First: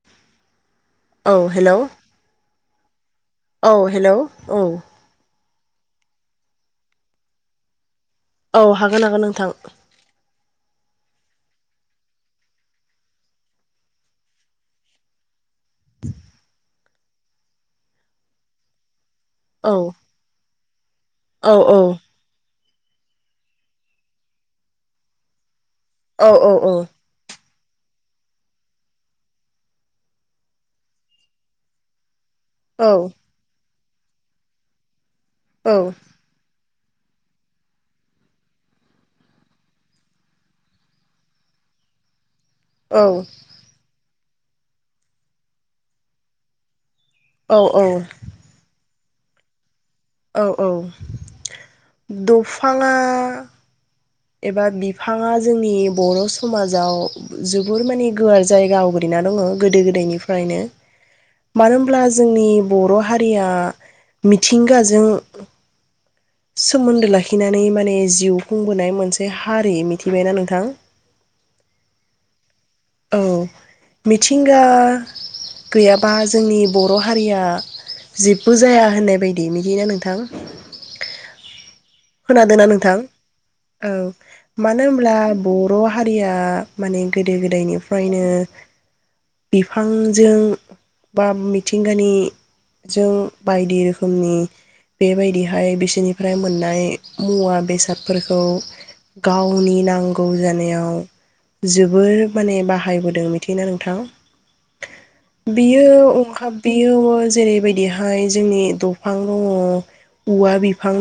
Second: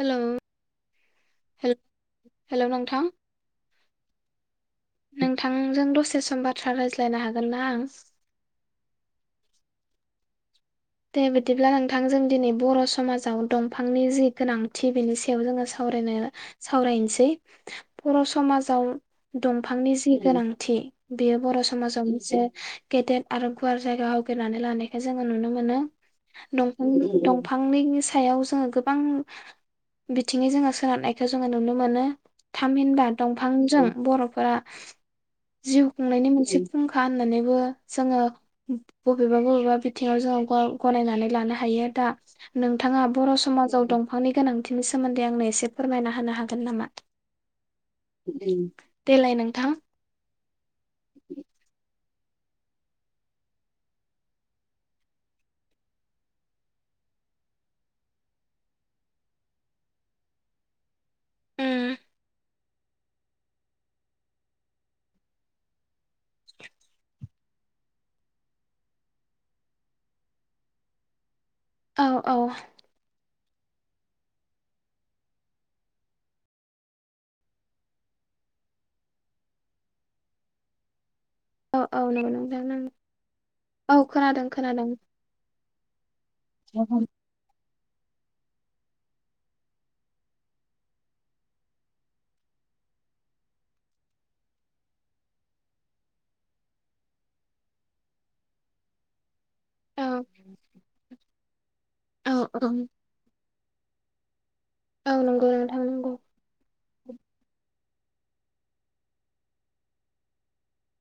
हेल' औ hello hello hello नोंथां औ हेल' औ नोंथांजों दसे सम बाथ्रा रायज्लायनो हागोन ना आं औ हागोन हागोन नोंथां दे बिदिब्ला नोंथां जों दिनै बर' समाजाव दंफांनि जि गोनांथि बेनि सायाव जोङो सावरायनाया सावरायनोसै बर' समाजाव औ दंफांनि जि गोनां थि बेयो औ बर' औ समाजाव मोनसे गेदेर आरो गुवार जायगा आवग्रिनानै लानायखौ जोङो नुनो मोनो दंफां औ औ औ दंफां दफांनिनि सायाव जोङो गोबां बिथिङै जोङो सोनारनायखौ जोङो नुनो मोनो। औ थामहिनबा दंफांजों बर'फोरा जिउ खुंनायनि मोनसे फुंखा होननानैबो जोङो बबेबा बबेबा बिथिङाव जोङो गनायनानै लानो हायो दा नोंथाङा बर' समाजाव दं बिफांनि गोनांथिनि सोमोन्दै आंनो एसे फोरमायना होनो हागोन नामा औ औ देलाय नोंथां औ औ दंफांआ एबा बिफांआ जोंनि बर' समाजाव जोबोर माने गुवार जायगा आवग्रिना दङ गोदो गोदायनिफ्रायनो मानो हब्ला औ जोंनि बर' हारिया मिथिंगाजों सोमोन्दो लाखिनानै माने जिउ खुंबोनाय मोन मोनसे हारि मिथिबायना नोंथां औ औ औ मिथिंगा गैयाबा जोंनि बर' हारिया जेबो जाया होननाय बायदि बिदिना नोंथां औ औ नंगौ खोनादोंना नंगौ नोंथां औ खोनादों मानो खोनादों होमब्ला [unintelligible] हारिया माने गोदो गोदायनिफ्राय ओमफ्रायनो बिफांजों बा मिथिंगानिजों बायदि रोखोमनि बेबायदिहाय बिसोरनिफ्राय मोननाय मुवा बेसादफोरखौ गावनि औ नांगौ जानायाव जोबोर औ माने औ बाहायबोदों मिथियोना नोंथां नंगौ नोंथां बियो नंगौ ओंखाम बियो जेरैबायदिहाय बेहाय जोंनि दंफां दङ औवा बिफां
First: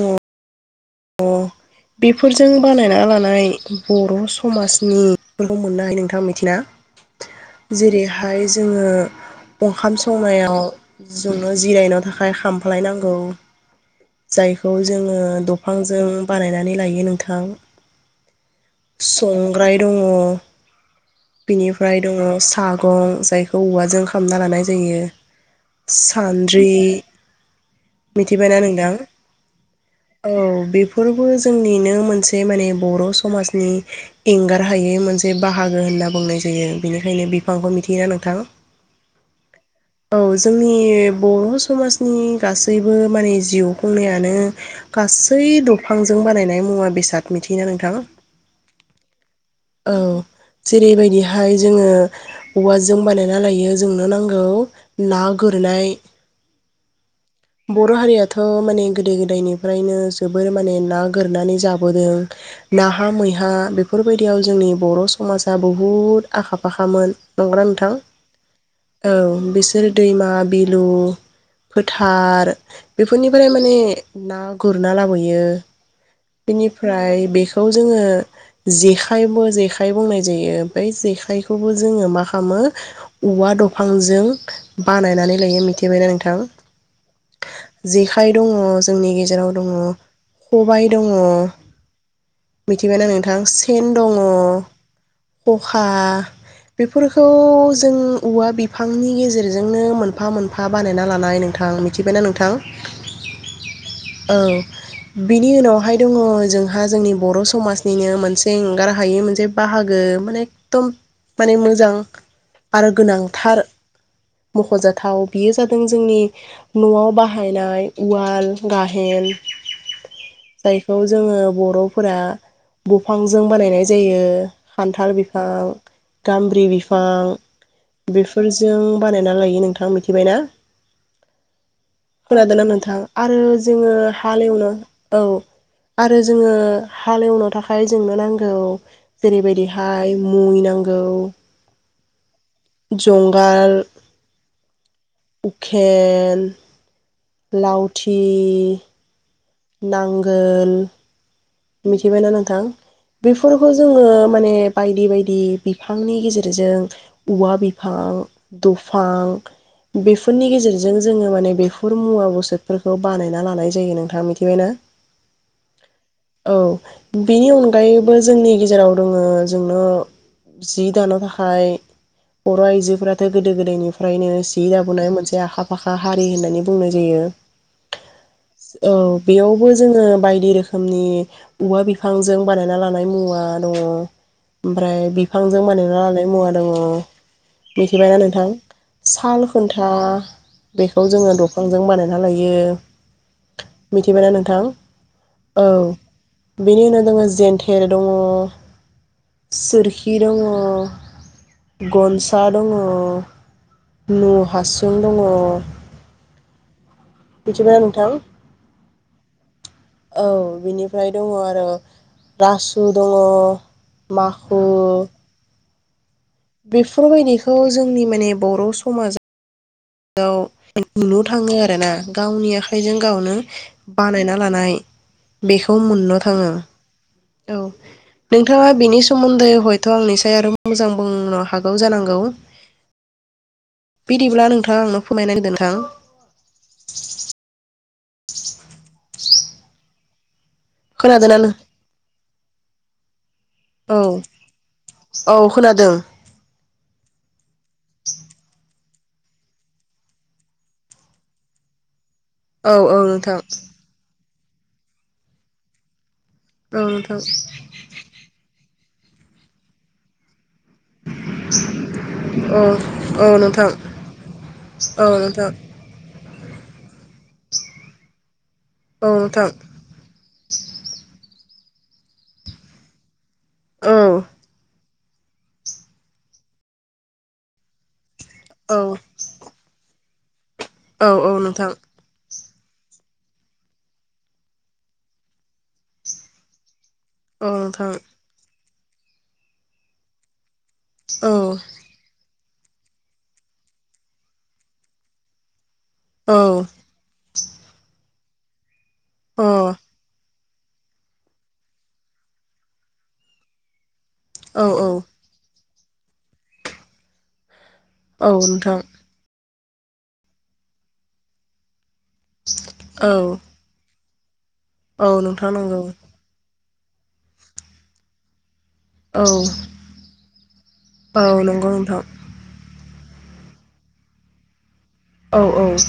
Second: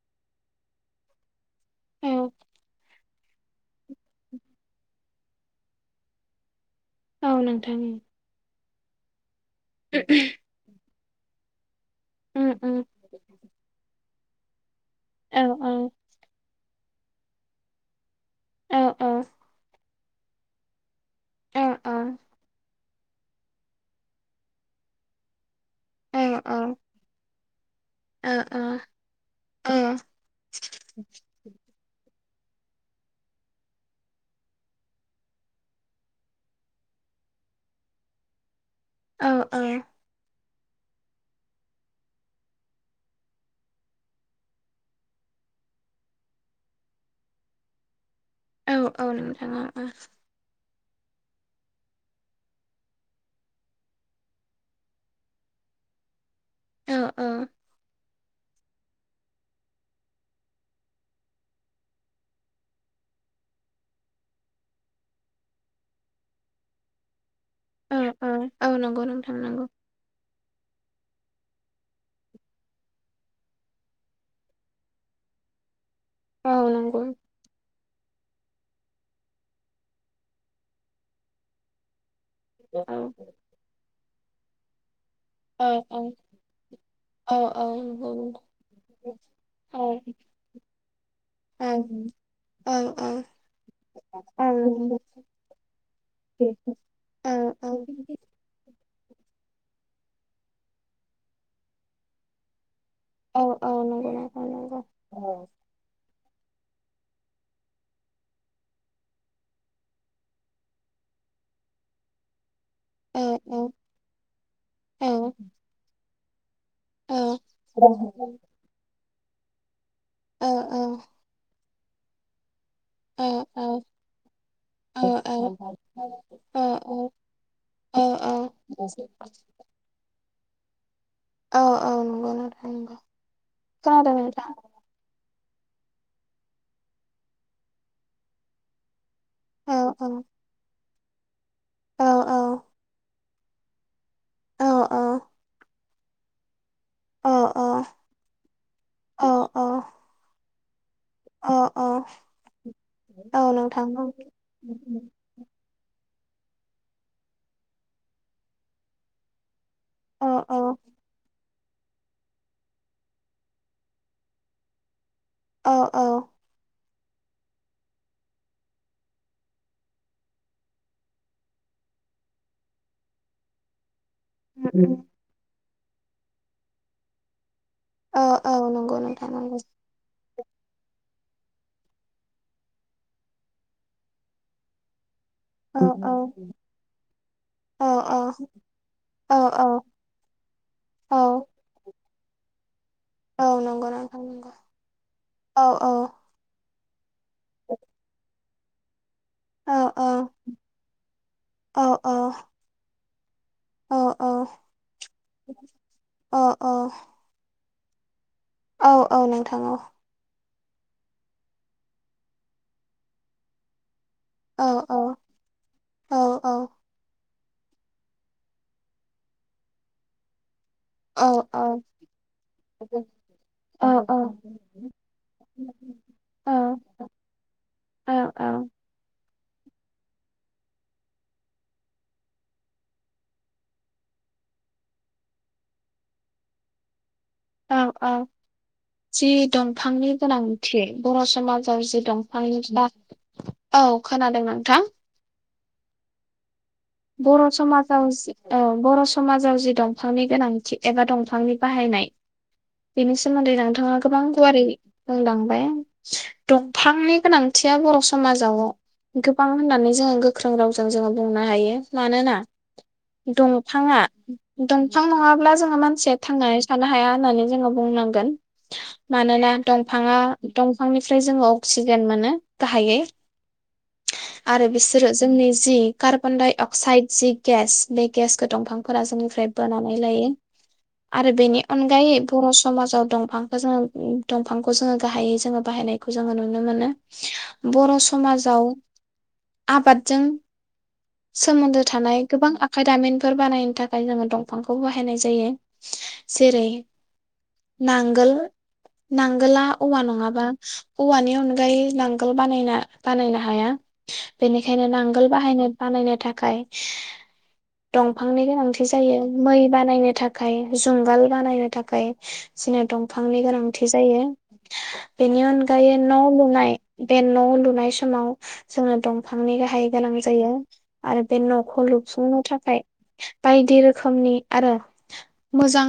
औ अ औ बेफोरजों बानायना लानाय नाय बर' समाजनि मोननो हायो नोंथाङा मिथिया औ नोंथां जेरैहाय जोङो ओंखाम संनाय आव जोंयो जिरायनानै थाखाय उम उम खामफ्लायनांगौ जाइ खौ औ औ जोङो बानायनानै लायो नोंथां औ औ संग्राइ दङ। औ बिनिफ्राय दङ साग मैगं जायखौ औवाजों खामना लानाय जायो। औ सानद्रि औ औ मिथिबायना नोंथां औ बेफोरबो जोंनिनो मोनसे माने बर' समाजनि एंगार हायै मोनसे बाहागो होनना बुंनाय जायो बेनिखायनो बिफांखौ मिथियोना नोंथां औ औ। जोंनि बर' समाजनि गासैबो माने जिउ खुंनायानो गासै दंफांजों बानायनाय मुवा बेसाद मिथियोना नोंथां। औ औ नोंथां। औ जेरैबायदिहाय जोङो औवाजों बानायना लायो जोंनो नांगौ ना गुरनाय औ औ। बर' हारियाथ' माने गोदो गोदायनिफ्रायनो जोबोर माने ना गोरनानै जाबोदों नाहा मैहा बेफोरबायदियाव जोंनि बर' समाजा बहुद आखा फाखामोन नंगौना नोंथां औ नंगौ नोंथां औ नंगौ बिसोर दैमा बिलु फोथ थार बेफोरनिफ्राय माने ना गुरना लाबोयो औ नंगौ बेनिफ्राय बेखौ जोङो जे जेखाय बुंनाय जायो जेखायखौबो जोङो माख खामो औ औवा दंफां जों बानायनानै लायो औ औ मिथिबायना नोंथां औ औ नंगौ जेखाइ नोंथां दङ जोंनि गेजेराव दङ ओं खबाइ दङ औ मिथिबायना नोंथां सेन दङ औ खखा बिफोरखौ जों नंगौ औवा बिफां बिफांनि गेजेरजोंनो मोनफा मोनफा बानायना लानाय नोंथां मिथिबायना नोंथां। औ औ नंगौ औ नोंथां नंगौ बिनि उनाव दङ जोंहा जोंनि बर' समाजनिनो मोनसे एंगार हायै मोनसे बाहागो माने एखदम माने मोजां आरो औ औ गोनांथार औ मख'जाथाव औ बियो जादों जों जोंनि औ न'आव बाहायनाय उवाल गाहे हेन औ जायखौ जोङो बर' फोरा औ बिफांजों बानायनाय जायो खान्थाल बिफां गामब्रि बिफां औ बेफोरजों लायो नोंथाङा मिथि मिथिबायना औ औ नंगौ खोनादोंना नंगौ नोंथां आरो जोङो खोनादों नोंथां हालेवनो औ आरो जोङो हाल एवनो थाखाय जोंनो नांगौ औ जेरैबायदिहाय मै नां गौ औ-औ जंगाल औ औ थेन औ लाउथि नांगो ल औ मिथिबायना नोंथां औ बेफोरखौ जोङो माने नोंथां बायदि बायदि बिफांनि गेजेरजों औवा बिफां दुफां औ बेफोरनि औ गेजेरजों जोङो माने बे फुर मुवा बसातफोरखौ बानायना लानाय जायो नोंथां मिथिबायना अ औ बिनि अनगायैबो जोंनि गेजेराव दङो जोंनो जि दानो थाखाय बर' आइजोफोराथ' गोदो गोदायनि ओमफ्रायनो जि लाबोनाय मोनसे आखा फाखा हारि होननानै बुंनाय जायो औ औ नंगौ नोंथां नंगौ बेयावबो जोङो बाय [unintelligible] रोखोमनि औवा बिफांजों बानायना लानाय मुवा दङ ओमफ्राय बि फांजों औ बानायना औ लानाय मुवा दङ औ मिथिबायना नोंथां औ साल खुन्था बेखौ औ जोङो दंफांजों बानायना ना लायो औ मिथिबाया नोंथां औ औ-औ बेनि उनाव दङ जेन्थेर दङ औ औ सोरखि दङ औ औ गनसा दङ औ न' हासुं दङ औ मिथिबायना नोंथां? औ औ नोंथां औ औ बिनिफ्राय दङ आरो रासु दङ माखु औ औ बिफोरबायदि खौ जोंनि माने बर' समाजा [unintelligible] औ नुनो थाङो आरो ना गावनि आखाइजों गावनो औ बानायना लानाय बेखौ औ नोंथाङा औ बेनि सो मोन्दै हयथ' आंनिसाय आरो मोजां बुंनो हागौ जानांगौ बिदिब्ला नोंथाङा आंनो फोरमायना [unintelligible] नोंथां औ औ जि दंफांनि गोनां थि बर' खोनादोंना समाजाव जि दंफांनि बा औ नों खोनादों नोंथां। औ खोनादों। बर' समाजाव जि औ जि बर' समाजाव जि दंफांनि गोनांथि एबा दंफांनि बाहायनाय औ औ बेनि नोंथां सोमोन्दै नोंथाङा गोबां गुवारै बुंलांबाय औ दंफांनि नोंथां गोनांथिया बर' समाजाव गोबां होननानै जोङो गो ख्रों रावजों जोङो बुंनो हायो। मानोना औ औ नोंथां दंफाङा दंफां औ नोंथां नङाब्ला जोङो मानसि थांनानै थानो हाया होननानै जोङो बुंनांगोन। औ नोंथां मानोना दंफाङा दंफांनिफ्राय जोङो अक्सिजेन मोनो गाहायै औ सोरो जोंनि जि कार्बन डाइ अक साइड जि गेस बे गेसखौ औ दंफांफोरा जोंनिफ्राय बोना नै लायो। औ औ आरो बेनि नोंथां अनगायै बर' समाजाव दंफांखौ जोङो दंफांखौ जोङो गाहायै जोङो बाहायनायखौ जोङो नुनो मोनो। औ नोंथां बर' समाजाव आबादजों औ सोमोन्दो थानाय गोबां आखाइ दामिनफोर बानायनो थाखाय जोङो दंफांखौ बाहायनाय जायो। औ जेरै नांगोल [inaudible] अ नांगोला औवा नङाबा औवानि अनगायै नांगोल बानायना बानायनो हाया। औ बेनिखायनो औ नांगोल बाहायनो बानायनो थाखाय औ दंफांनि नोंथां गोनांथि जायो। मै बानायनो थाखाय जुंगाल बानायनो थाखाय जोंनो औ दंफांनि गोनांथि जायो। औ बेनि नोंथां नंगौ अनगायै न' लुनाय बे न' लुनाय समाव जोंनो औ दंफांनि गाहाय गोनां जायो। औ आरो बे नंगौ न'खौ नोंथां लुफुंनो थाखाय बायदि रोखोमनि आरो औ औ मोजां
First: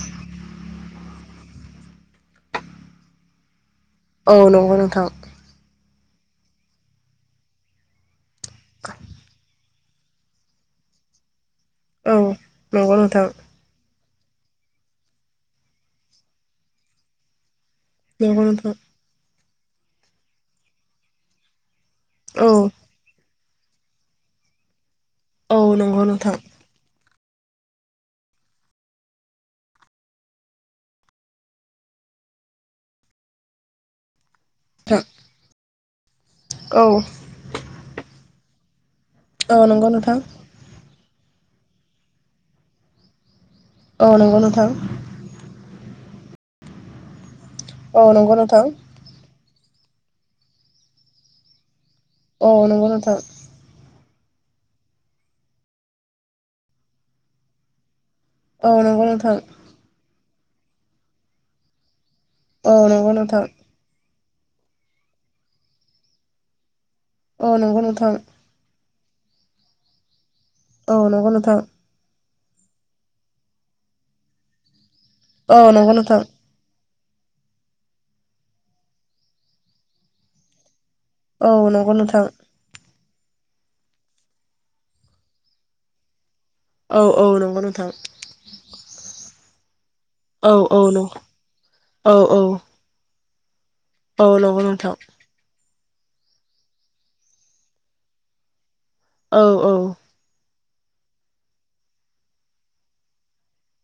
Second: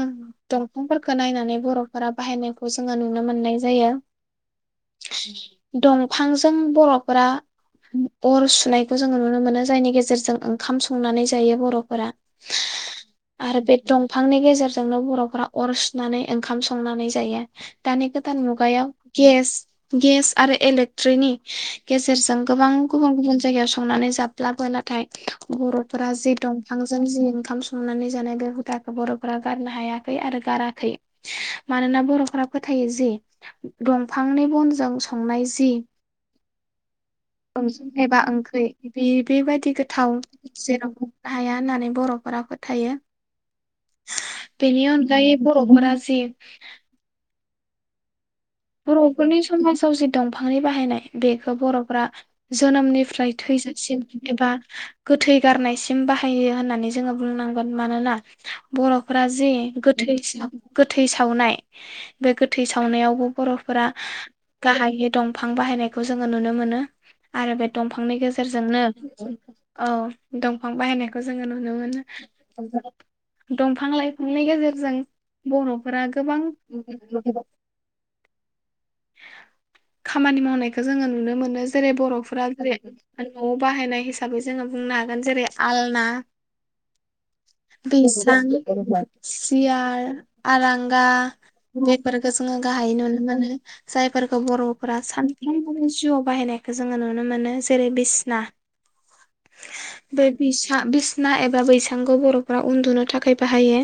दंफांफोर खो नायनानै बर'फोरा बाहायनायखौ जोङो नुनो मोन्नाय जायो। औ नंगौ नोंथां दंफांजों बर'फोरा अर सुनायखौ जोङो नुनो मोनो। जायनि गेजेरजों ओंखाम संनानै जायो बर'फोरा औ नंगौ नोंथां। फांनि गेजेरजोंनो बर'फोरा अर सुनानै ओंखाम संनानै जायो। दानि गोदान नंगौ नोंथां मुगायाव गेस गेस आरो एलेक्ट्रिनि गेजेरजों औ गोबां गुबुन गुबुन जायगायाव संनानै जाब ब्लाबो नाथाय औ नंगौ बर'फोरा जि नोंथां दंफांजों जि ओंखाम संनानै जानाय बे हुदाखौ बर'फोरा गारनो हायाखै आरो गाराखै मानोना बर'फोरा फोथायो जि दंफां फांनि बनजों संनाय जि औ ओं एबा ओंख बे बे औ बेबायदि नंगौ गोथाव नोंथां जेराव हाया होननानै बर'फोरा फोथायो औ नंगौ नोंथां बेनि अनगायै बर'फोरा जे औ नंगौ नों बर'फोरनि स समाजाव जि दंफांनि बाहायनाय बेखौ बर' फोरा औ नंगौ नोंथां जोनोमनिफ्राय थैजासिम एबा गोथै गारनायसिम बाहायो होननानै जोङो बुंनांगोन मानोना औ नंगौ बर‌'फ्रा नोंथां जे गोथै [unintelligible] गोथै सावनाय बे गोथै औ नंगौ नोंथां सावनायावबो फ्रा गाहायै दंफां बाहायनायखौ जोङो नुनो मोनो आरो औ बे नंगौ दंफांनि नोंथां गेजेरजोंनो औ दंफां औ बाहायनायखौ नंगौ जोङो नोंथां नुनो मोनो दंफां लाइफांनि गेजेरजों औ नंगौ बर'फोरा नोंथां गोबां [unintelligible] खामानि मावनाय खो जोङो नुनो औ मोनो नंगौ नोंथां औ जेरै नंगौ नोंथां बर'फोरा जेरै न'आव बाहायनाय हिसाबै जोङो बुंनो हागोन जेरै आलना औ औ नंगौ नोंथां बैसां सियार आरांगा बेफोरखो जोंङो [unintelligible] जायफोरखौ नोंथां बर'फोरा सान फ्राय बो जिउआव बाहायनायखौ जोङो नुनो मोनो जेरै बिसना औ औ था बिसना एबा बैसांखौ बर'फ्रा उन्दुनो थाखाय बाहायो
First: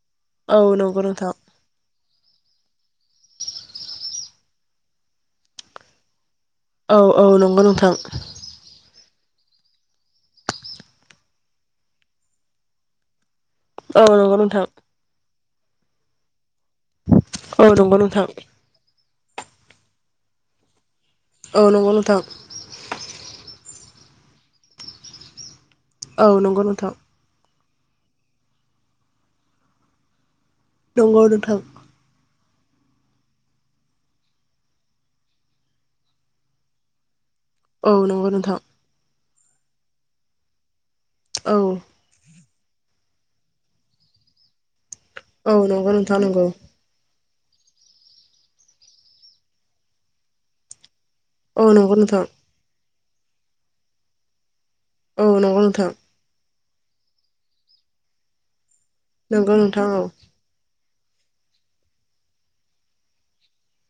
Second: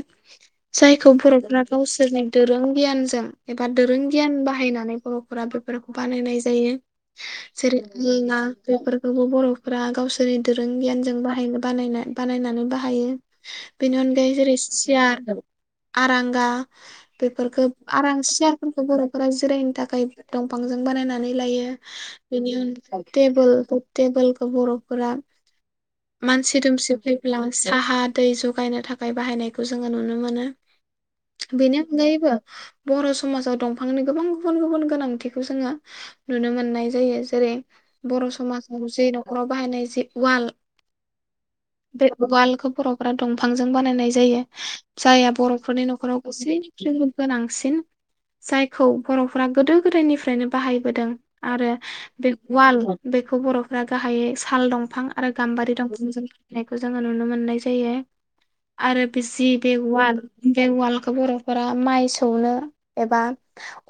औ नंगौ जायखौ नोंथां बर'फ्रा गावस फोरनि दोरों गियानजों एबा दोरों गियान बाहायनानै बरफोरा बेफोरखौ बानायनाय जायो औ औ नंगौ जेरै नोंथां आलना बेफोर बेफोरखौ बर'फ्रा गावसोरनि दोरों गियानजों बाहायनो बानाय बानायनानै बाहायो बेनि औ अनगायै नंगौ जेरै नोंथां सियार आरांगा औ बेफोरखौ नंगौ नोंथां आरांस बरफोरा जिरायनो थाखाय दंफांजों बानायना नै औ लायो नंगौ नोंथां बेनि [unintelligible] थेबोल टेबोलखौ बरफोरा औ मानसि नंगौ नोंथां दुमसि फैब्ला साहा दै जगायनो थाखाय बाहायनायखौ जोङो नुनो मोनो नंगौ नोंथां बिनि अनगायैबो बर स समाजाव दंफांनि गोबां गुबुन गुबुन गोनांथिखौ जोङो नुनो मोननाय जायो जेरै औ बर नंगौ नोंथां समाजाव [unintelligible] न खराव बाहायनाय जि उवाल औ बे उवाल खौ बरफोरा दंफांजों बानायनाय जायो जायहा औ बरफोरनि नंगौ नोंथां नखराव नंगौ [unintelligible] गोनांसिन जायखौ बरफोरा गोदो गोदायनिफ्रायनो बाहायबोदों औ आरो नंगौ नोंथां बे उवाल बेखौ बरफ्रा गाहायै साल दंफां औ आरो नंगौ गाम्बारि नोंथां दंफांजों नायखौ जोङो नुनो मोननाय जायो आरो बे जि नंगौ बे नोंथां औ उवाल बे उवालखौ बरफोरा माइ सौनो एबा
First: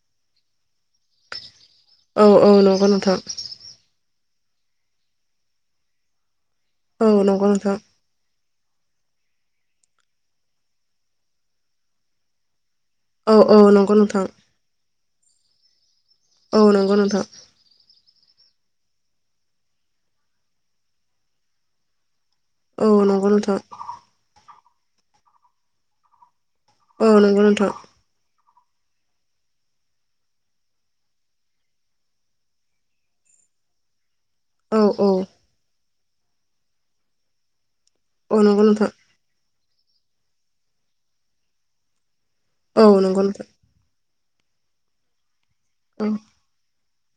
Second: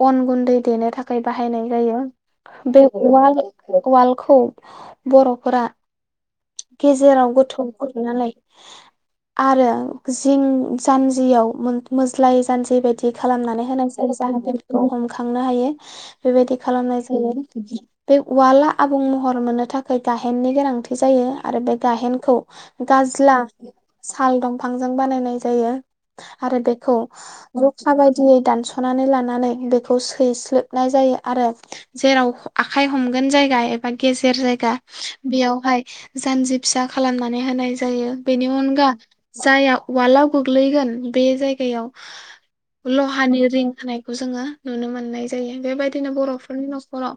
अन गुन्दै देनो थाखाय बाहायनाय जायो औ औ बे नंगौ नोंथां उवाल उवाल खौ बरफोरा औ गेजेराव नंगौ गोथौ नोंथां गुरना लायो आरो जिं जानजियाव मो-मोज्लाय जानजि बेबायदि औ औ खालामनानै [unintelligible] नंगौ नोंथां [unintelligible] हायो बेबायदि औ नंगौ खालामनाय नोंथां जायो बे उवाला आबुं महर मोननो थाखाय गाहेननि गोनांथि जायो आरो बे गाहेनखौ औ नंगौ गाजला नोंथां साल दं बिफांजों बानायनाय जायो। आरो बेखौ औ नंगौ नोंथां जखा बायदियै। दानस'नानै लानानै बेखौ सैस्लोबनाय जायो आरो जेराव आखाइ हमगोन जायगा एबा गेजेर जायगा औ औ बेयावहाय जानजि फिसा खालामनानै होनाय जायो औ बेनि नंगौ उनगा नोंथां जाया वालाव गोग्लैगोन बे जायगायाव औ नों फानि रिं होनाय खौ जोङो नुनो मोननाय जायो बेबायदिनो औ बर'फोरनि न'ख हर'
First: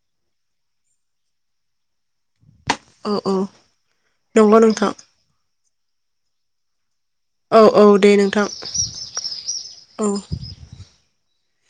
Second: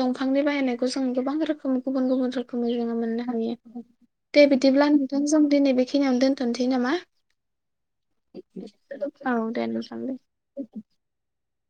दंफांनि बाहायनायखौ जों गोबां रोखोमनि गुबुन गुबुन रो जोङो औ मोननो हायो दे नंगौ बिदिब्ला नोंथां नोंथांजों दिनै बे खिनियावनो दोनथ'नोसै नामा औ औ दे नोंथां औ दे नोंथां औ [inaudible]